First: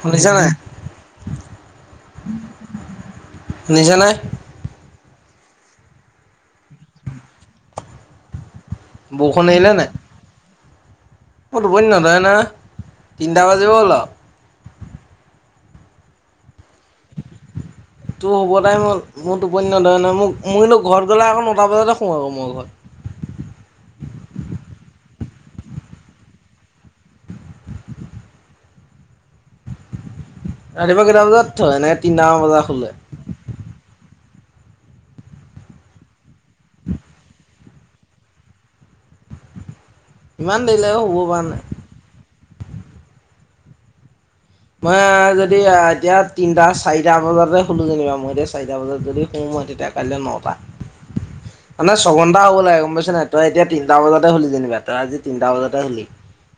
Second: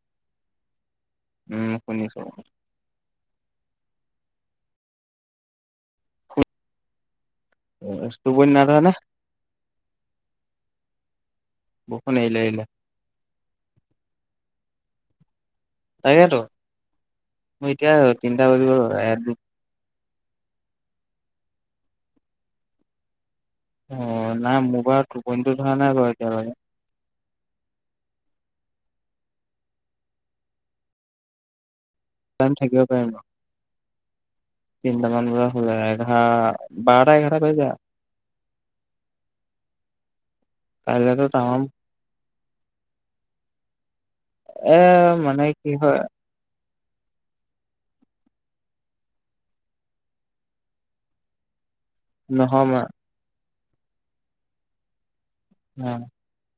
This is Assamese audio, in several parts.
শুনিছা নে নাই, উম শুনিছো শুনিছানে? [unintelligible] বৰষুণ আহিলে নাই? মোৰ টোপনি বৰষুণ নধৰে এৰিলে এৰিলে নহয়, তিনিটা বাজিব হ'ল আৰু তাকেইটো। তোৰ হ'ব তাইম হল? মোৰ টোপনি নধৰে নহয়। ম মই ঘৰত গ'লে আকৌ নটা বজাতে শু আৰু আকৌ মোৰ ঘৰত অ নাই মোৰবাৰ টোপনিতো ধৰা নাই বাৰু এতিয়ালকে। ৰাতিপুৱা কেইটা বজাত উঠ এনে? তিনটা টাইম বজাত শুলে? তিনটাামান বজাত হলে এঘাৰ বাৰটা এঘাৰটা বাজি যায় আৰু। ইমান দেৰিলে ও শুব পৰা নাই। এ মই মানে যদি কি হয় এতিয়া তিনটা চাৰিটা বজাতে শুলো যেনিবা মইতি চাৰিটা বজাত যদি শুওঁ মই তেতিয়া কাইলৈ নটা। মানে ছঘণ্টা হ'ব নহয় লাগে মা গমাইছ নাই তই এতিয়া তিনিটা বজাতে হলি যেনিবা, এটা আজি তিনিটা বজাতে হোলি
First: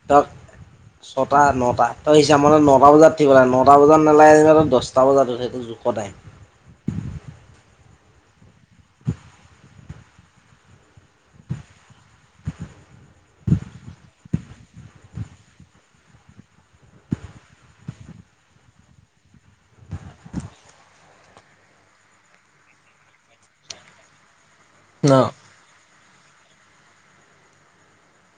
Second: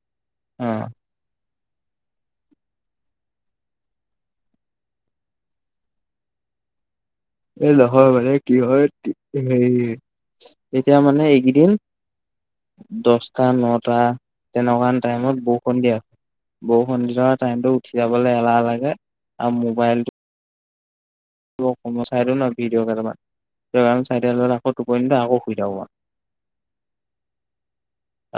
তেওঁক অ ছটা ন- প হিচাপানে ন নটা বজাত থঠিব লাগাই নটা বজাত নেলাগিব আহিব দহটা বজাত উ সেইটো জোখ টাইম। লৰ ব কি হয় হে এতিয়া মানে এইকেইদিন দছটা, নটা তেনেকুৱা টাইমত বৰষুণ দি, আহ বৰষুণ দি থকা টাইমতটো উঠি যাবলৈ এলাহ লাগে, আৰু মোবাইলটো চাইও ন ভি' গান চাই টোপনি ন ধৰে আকৌ হুই থাকোঁ মই।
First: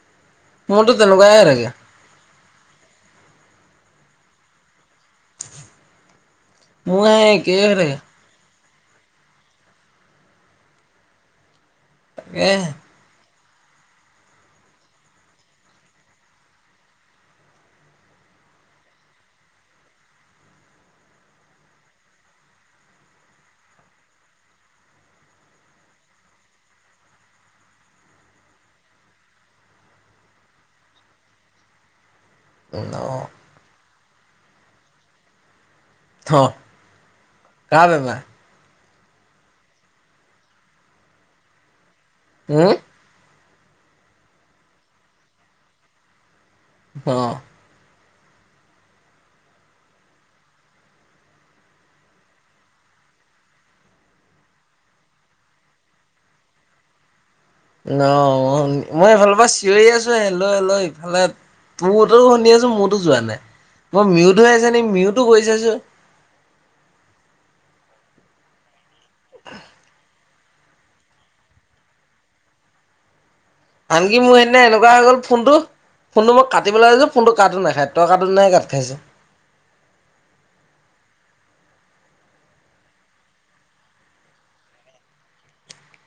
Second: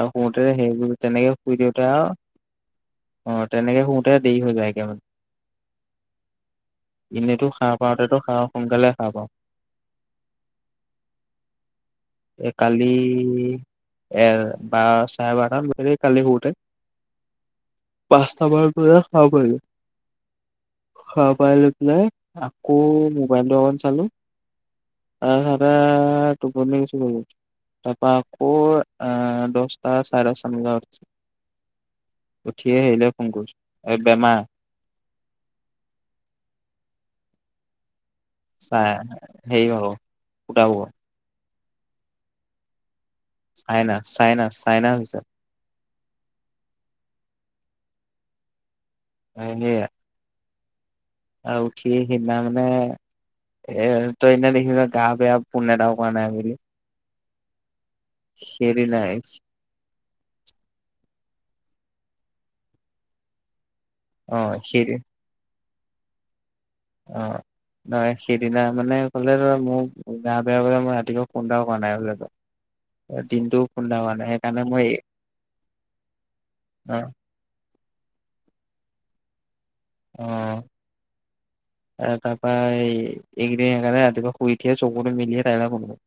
আৰু পতে সেইব মোৰতো তেনেকুৱাই তেনেকে হৈ শুই থাকে দেওঁততে আৰু আহ তেনেকে শুতে দেৰি হৈ যায়গে অৱ [unintelligible] খাওঁ সোনকালে খা পাওঁ এ তাকেহে কালি এ বাৰ চাৰে বাৰটাম ব কালি সুৰতে পাঁচটা বান খাব পালো, হা পাই লৈ পেলাই আকৌ মোবাইলটো অকণ চালো তাৰ টোপনিছ তাৰ পৰা আকৌ আহ দহটা চাৰে দচ চান বজা উঠছো উঠিয়ে ন আহলে ফংকুৰ এই বেমাৰ অ কাঁ বেমাৰ চাই সেইৰি হাৰ ফুটাব উ চাইনা চাইনা চাইনা হৈছে অঁ সেইয়া আৰু উঠি সিদিনা মানে এ তই এদিনা দেখি গা বেয়া পোন এটা কৰা নাই বুলি ন মই সেইদিনাই এইফালৰ পৰা চিঞৰি আছো এ লৈ লৈ ইফালে তহতো শুনি আছো মোৰতো যোৱা নাই মই অ মিউতো হৈ আছ নে সেইদি মিউতো কৰি চাইছো অ নহয় সেইদিনা মানে হলে ধৰা মই গা বেয়া বলে মই ৰাতিপুৱা ফন এটাও কৰা নাই বল তো আনকি মোৰ সেইদিনা এনেকুৱা হৈ গ'ল ফোনটো ফোনটো মই কাটিবলৈ অ লাগিছো ফোনটো কাটো নাখাই তই কাটোতেহে কাট খাইছে আহ তাৰপৰা এইকেইদিন সেইকাৰণে ৰাতিপুৱা শুই উঠিয়ে চকুত মিলিয়ে তাইলৈ ফন কৰো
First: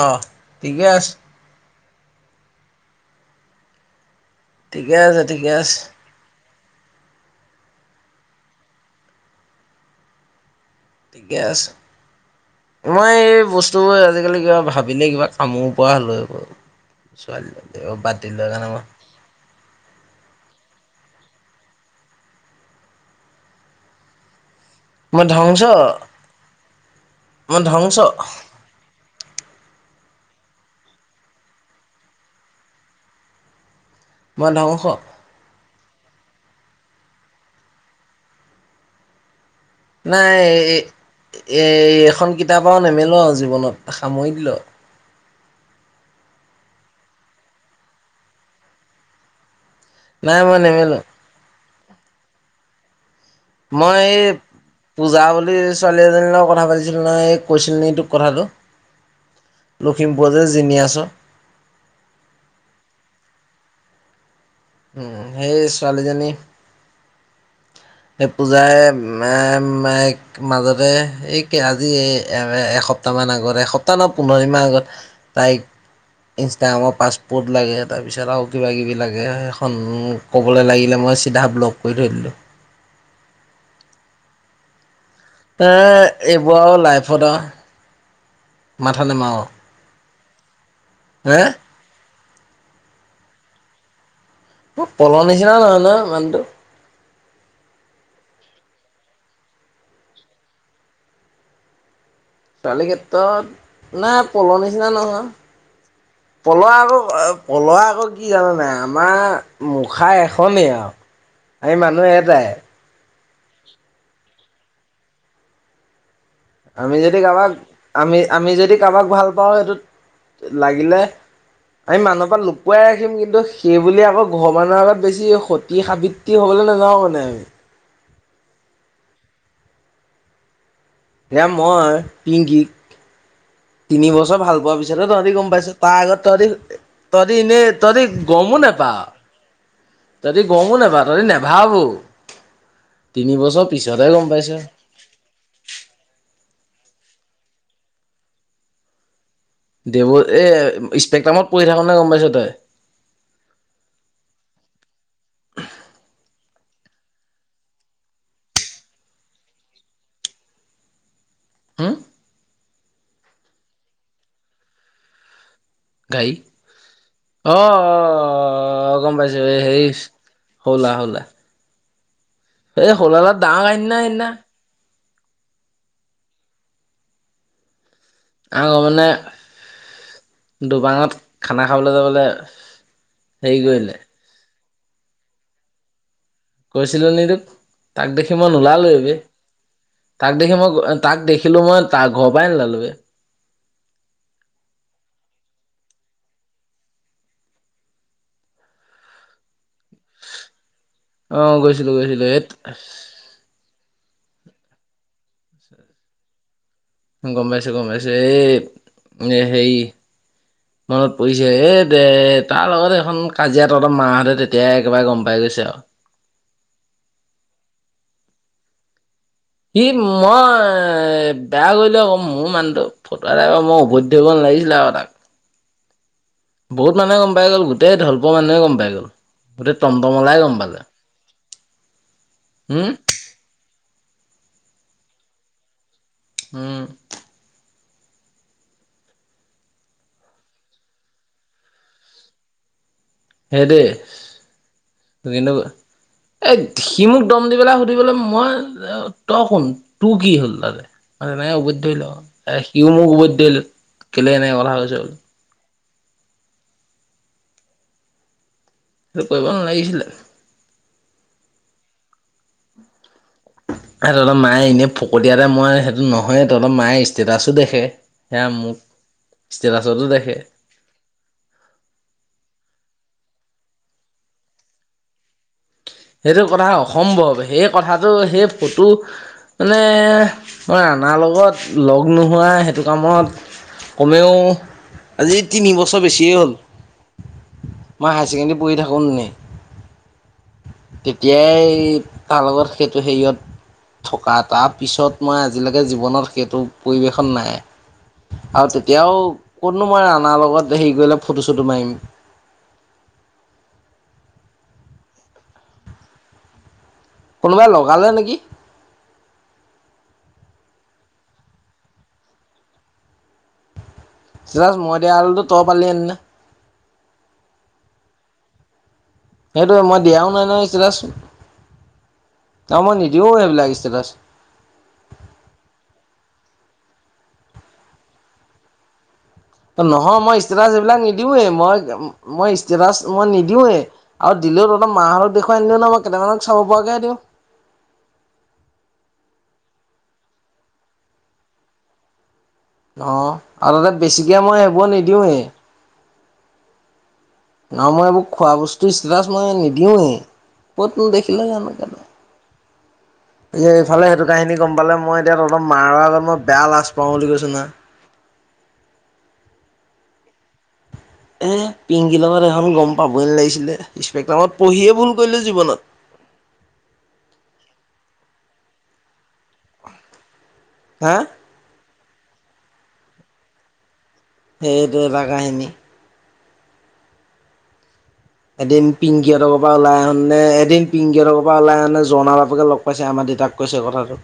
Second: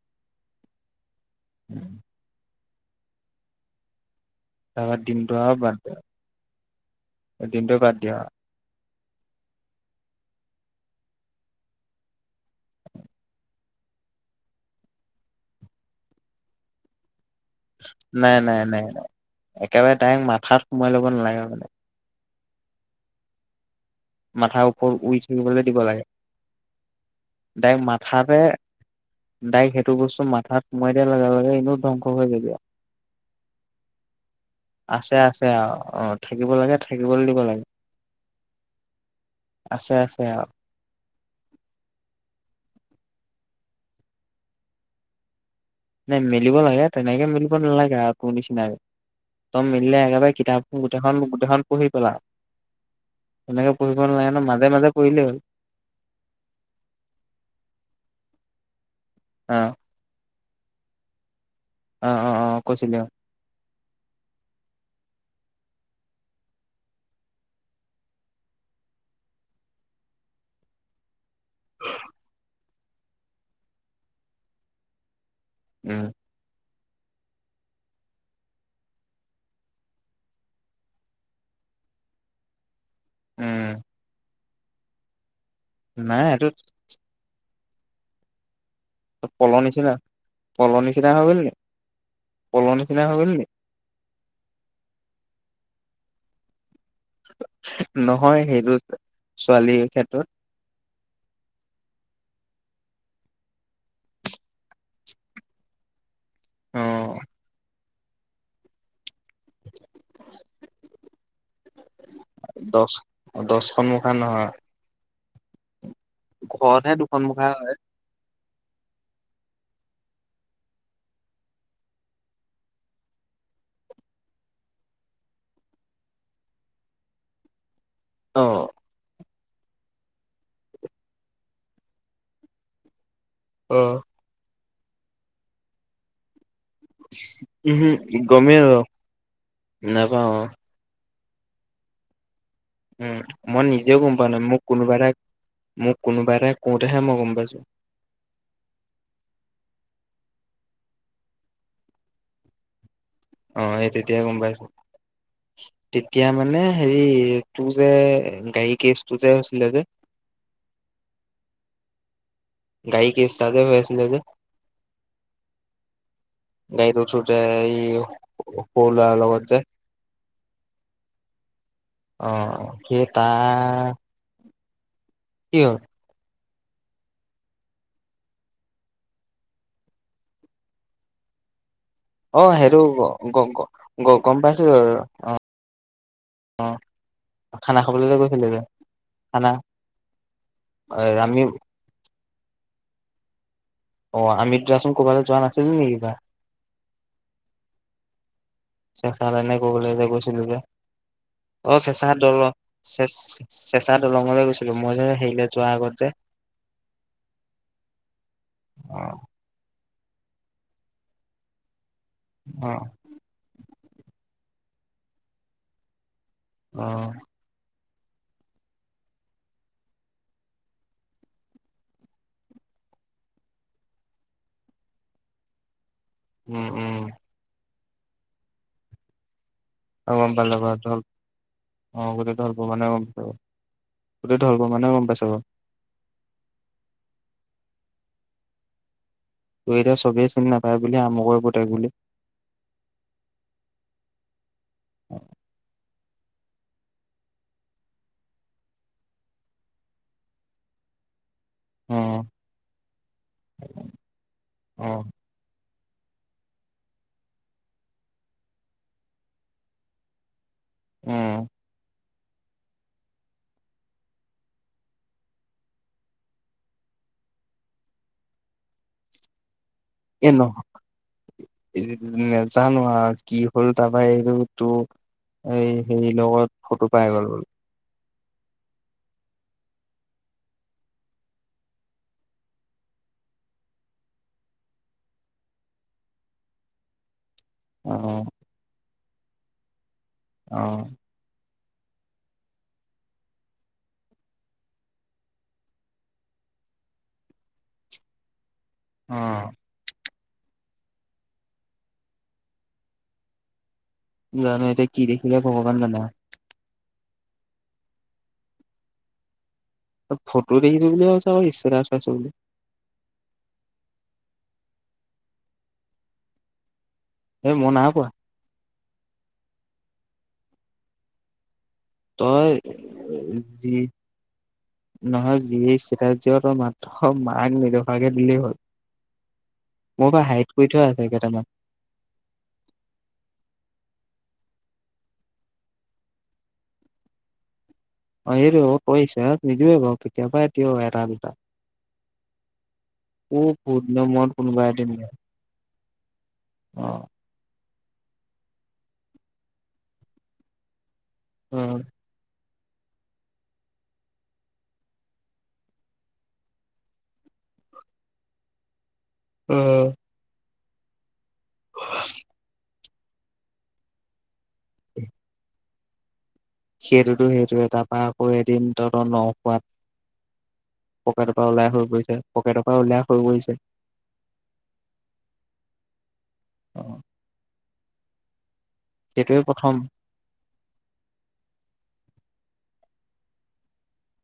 অ ঠিকে আছে ঠিকে আছে ঠিকে আছে এদিনটো বাদ দিয়া ঠিকে আছে মই এই বস্তুবোৰ আজিকালি কিবা ভাবিলে কিবা কামোৰ পোৱা হ'লো এইবোৰ ছোৱালীজনী বাদ নাই দিলো নাই সেইকাৰণে মই। নাই নাই একেবাৰে তাইক মাথাত সোমাই লব নালাগে আগতে। মাথা ও স উই মই ধ্বংস থুিবলৈ দিব লাগে, মই তাইক ধ্বংস মাথতে দাইক সেইটো বস্তু মাথাত সোমাই দিয়া লগা লগে এনেও ধ্বংস হৈ যাবি আৰু। মই ধ্বংস আছে আছে আৰু। অ, থাকিব লাগে থাকিবলৈ দিব লাগে্ নাই এ, এ এখন কিতাপ। ক নেমেলো আৰু জীৱনত, সামৰি দিলো। নাই মেলিব লাগে তেনেকে মেলিব নালাগে আ তোৰ নিচিনাকে। তই মেলিলে একেবাৰে নাই মই কিতাপ নেমেলো। গোটেইখন-গোটেইখন পঢ়ি পেলাও। মই এই, মাজে পূজা পঢ়িলেই হ'ল বুলি ছোৱালী এজনীৰ লগত কথা পাতিছিলো নহয় এই কৈছিল নে তোক কথাটো, অ লখিমপুৰ যে জিনি আছ। আহ, অ অ, কৈছিলি অ। সেই ছোৱালীজনী। এই পূজায়ে মে, মে, মাজতে, এক আদিয়ে এ-এসপকে ন্তামান আগত এসন্তা ন পোন্ধৰ দিন মান আগত। তাইক, উম ইনচ গ্ৰামত পাছপৰ্ট লাগে তাৰপিছত আৰু কিবা-কিবি লাগে সেইখন মোক ক'বলৈ লাগিলে মই চিধা ব্লক কৰি থৈ দিলো। উম। এ-এ নাই এইটো এইবোৰ আৰু লাইফত আৰু। মাথা নেমাৰো পলৰ নিচিনা, পলৰ নিচিনা হৈ হে গলি নে পলৰ নিচিনা হৈ গলি নে পলৰ নিচিনা নহয় ন মানুটো। নহয় সেইটো, ছোৱালীৰ ক্ষেত্ৰত। ছোৱালী ক্ষেত্ৰত, নাই পলৰ নিচিনা নহয়। পলোৱা আকৌ, অ আ পলোৱা আকৌ। কি জানানে আমাৰ মুখা এখনেই আৰু। আমি মানুহ এটাই দছ, দছখন মুখা নহয়। ঘৰতহে আমি যদি দুখন মুখা কাবাক, হয়। আমি। আমি যদি কাবাক ভাল পাওঁ, সেইটোত, লাগিলে, আমি মানুহৰ পৰা লুকুৱাই ৰাখিম কিন্তু সেইবুলি আকৌ ঘৰৰ মানুহৰ আগত বেছি সতি-সাবৃত্ৰী হ'বলৈ নাযাওঁ মানে আমি। অ। এয়া মই, পিংগিক। অ', তিনি বছৰ ভাল পোৱাৰ পি পিছত তহঁতি গম পাইছ তাৰ আগত তহঁতি তহতি এনেই উম তহদি গমেই গমো নেপাও। নাপাওঁ তাতে অ', গমো নেপাওঁ তহঁতি নাভাব ও উম মই নিজেও গম পোৱা নাই মোক কোনোবাৰে মোক কোনোবাৰে কওঁতেহে মই গম পাইছো। দেৱ এ স্পেক্ট্ৰামত পঢ়ি থাকোঁতে গম পাইছ তাই অ 'এই তেতিয়াই গম পাইছো তেতিয়া মানে হেৰি তোৰ যে গাড়ী কেচটো যে হৈছিলে যে হম। গাড়ী কেচটা যে হৈছিলে যে। গাড়ী গাড়ীত উঠোতে অ এই সৰু 'অহ ল'ৰাৰ গম পাইছো লগত যে হেৰি হলা হলে অ', এই সেই হোলালত দাঙ তাৰ আইনা এইনা কি হ'ল আও মানে দুবাঙত খানা। খাবলৈ যাবলৈ অ' সেইটো গ হেৰি কৰিলে গ গম পাই অ' কৈছিল নি তোক খানা খাবলৈ তাক যে দেখি গৈছিলে মই যে নোলালো এইব খানা তাক দেখি মই তাক আমি দেখিলো মই তাৰ ঘৰ পৰাই নোলালো বেই। অ 'আমি দুটাচোন কবালৈ যোৱা নাছিলো নেকি কিবা এ কবলৈ যে গৈছিলো যে অহ অ গৈছিলো গৈছিলো এত চেচা দলঙলৈ গৈছিলো মই যে হেৰি যোৱাৰ আগত যে। গম পাইছো গম পাইছো এই অ সেই। মনত পৰিছে এ দে তাৰ অ লগত এখন কাজিয়া ত মাহঁতে তেতিয়াই একেবাৰে গম পাই গৈছে আৰু অ, ' সি মই বেয়া কৰিলে আকৌ মোৰ মানুহটো ফটোই মই উভতি ধৰিব নালাগিছিলে আক তাক। উম বহুত উম মানুহেই গম পাই গ'ল তেই ঢলপুৰৰ মানুহে গম পাই গ'ল গোটেই আৰু গম টমটমলাই পালো [unintelligible] অ গম পালে পালে গোটেই ঢলপোৱা উম মানুহে পাইছে উম। ত এতিয়া চবেই চিনি নাপায় বুলি আমাক পতাই বুলি সেইটোয়ে কিন্তু এই সি মোক দম দি পেলাই সুধিবলৈ মই তই শুন তোৰ কি হ'ল তাতে। ম নাই উবধ ধৰি অ ল এ সিও মোক উভতি ধৰিলো কেলে এনে কথা অ কইছো সেইটো কৰিব নালাগিছিলে উম সিহঁতক অলপ মায়ে এনেই ফকতীয়াতে মই সেইটো নহয় তলত মায়ে ষ্টেটাছো দেখে সেয়া মোক ষ্টেটাছতো এ দেখে নহ নেজানোৱা কি হ'ল তাৰপা এইবোৰ তোৰ এই হেৰি সেইটো লগত কথা ফটো পাই গ'ল অসম্ভৱ, বোলে সেই কথা আৰু সেই ফটো মানে মই ৰাণাৰ লগত লগ নোহোৱা, সেইটো কামত কমেও আজি তিন বছৰ বেছিয়ে হ'ল। অ মই হাই ছেকেণ্ডেৰীত পঢ়ি থাকোঁ কোন নি অ তেতিয়াই কাৰ লগত সেইটো হেৰিয়ত থকা তাৰপিছত মই আজিলৈকে জীৱনত সেইটো পৰিৱেশত নাই। আৰু তেতিয়াও অ কত'নো মই আন মাৰ লগত হেৰি কৰিলে ফটো-চটো মাৰিম। জানো, এতিয়া কি দেখিলে ভগৱান জানে আও? কোনোবাই লগালে নেকি? ফটো দেখিছো বুলি কৈছে ক ইষ্টেটাচ পাইছো বুলি। জাষ্ট, মই দেয়া হলেতো তই পালি হলে ন'। এই মই নাই পোৱা। সেইটোৱে, মই দিয়াও নাই নহয় ইষ্টেটাচ। তই যি ষ্টেটাছ নহয়, যিয়েই ইষ্টেতাচ দিয়। তই মাক অ' মাক নেদেখুৱাকে দিলে হ'ল? মোৰ নহয়, পৰা মই হাইড কৰি ইষ্টেটাচ থোৱা এইবিলাক আছে নিদিওঁৱে, কেইটামান মই মই ইষ্টেটাচ মই নিদিওঁৱে। আৰু দিলেও তহঁতৰ মাহতক দেখুৱাই নিদো নহয়, মই কেইটামানক চাব পৰাকেহে দিওঁ। অঁ সেইটোৱে তই ইষ্টেতাচ নিদিয়য়ে বাও, কেতিয়াবাহে দিয় এটা-দুটা। অ' আৰু তাতে বেছিকে মই এইবোৰ নিদিওঁয়ে। আহ। নহ মই এইবোৰ খোৱা বস্তুৰ ইষ্টেটাছ মই নিদিওঁৱেই। ক'ত দেখিলে অ জানো কালি, এ এইফালে সেইটো কাহিনী গম পালে মই এতিয়া তহঁতৰ মাৰৰ আগত মই বেয়া লাজ পাওঁ বুলি কৈছো নহয়। উম। এ পিংকিৰ লগত এখন গম পাবই লাগিছিলে সস্পেক্ট্ৰামত পঢ়িয়ে ভুল কৰিলো জীৱনত। সেইটোতো সেইটো এ তাৰপা আকৌ এদিন তহঁতৰ ন ৱাত হা পকেটৰ পৰা ওলাই হৈ গছে পকেটৰ পৰা উল্লোস হৈ পৰিছে। সেইটো এটা কাহিনী। অ। এদিন পিংকী সেইটোৱে হঁতৰ পৰা প্ৰথম ওলাই আহোঁতে, এদিন পিংকি হঁতৰ ঘৰৰ পৰা ওলাই আহোঁতে জনাল আনোকে লগ পাইছে আমাৰ দেউতাক কৈছে কথাটো।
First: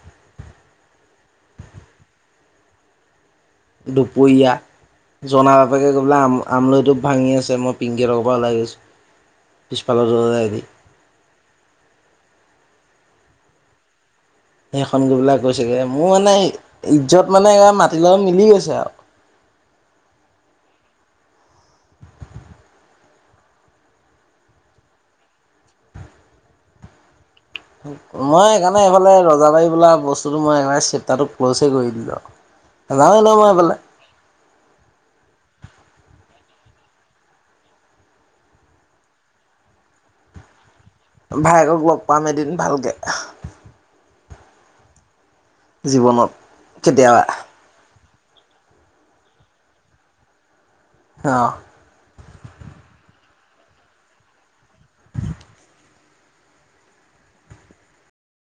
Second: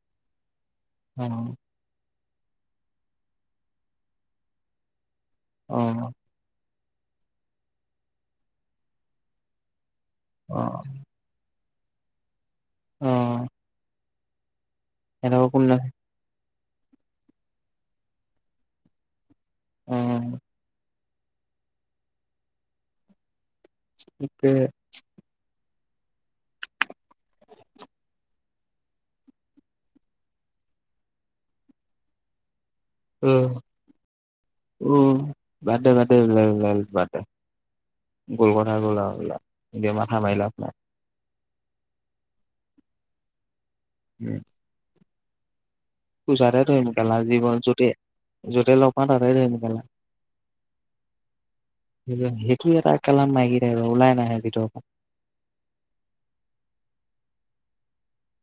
অ দুপুৰিয়া, জনাৰ অ বাপেকে কবলৈ আম আমলৈ টো ভাঙি আছে মই পিংকি হতৰ পৰা ওলাই আহিছো। আইডি। অ অহ। সেই সংগী বিলাক গৈছেগে মোৰ মানে এই। ইজ্জত মানে, এয়া মাটিৰ লগত মিলি গৈছে আৰু। উম। ঠিকে। মই সেইকাৰণে, এইফালে ৰজাবাৰী বোলা বস্তুটো মই সেইকাৰণে চেপটাৰটো ক্ল'চ এ কৰি দিলো। উ, উম, বাদ দে বাদ। গ'ল কথা গ'ল আৰু এতিয়া মাথা মাৰি লাভ নাই। ভায়েকক লগ পাম এদিন ভালকে। উম। জীৱনত তুজাৰে ত একালা কেতিয়াবা জীৱন যুটী য'তেই লগ পাওঁ, তাতে ধে পালা। অ সেইটো এটা কালাম মাই। ওলাই নাহে ভিতৰৰ পৰা [inaudible]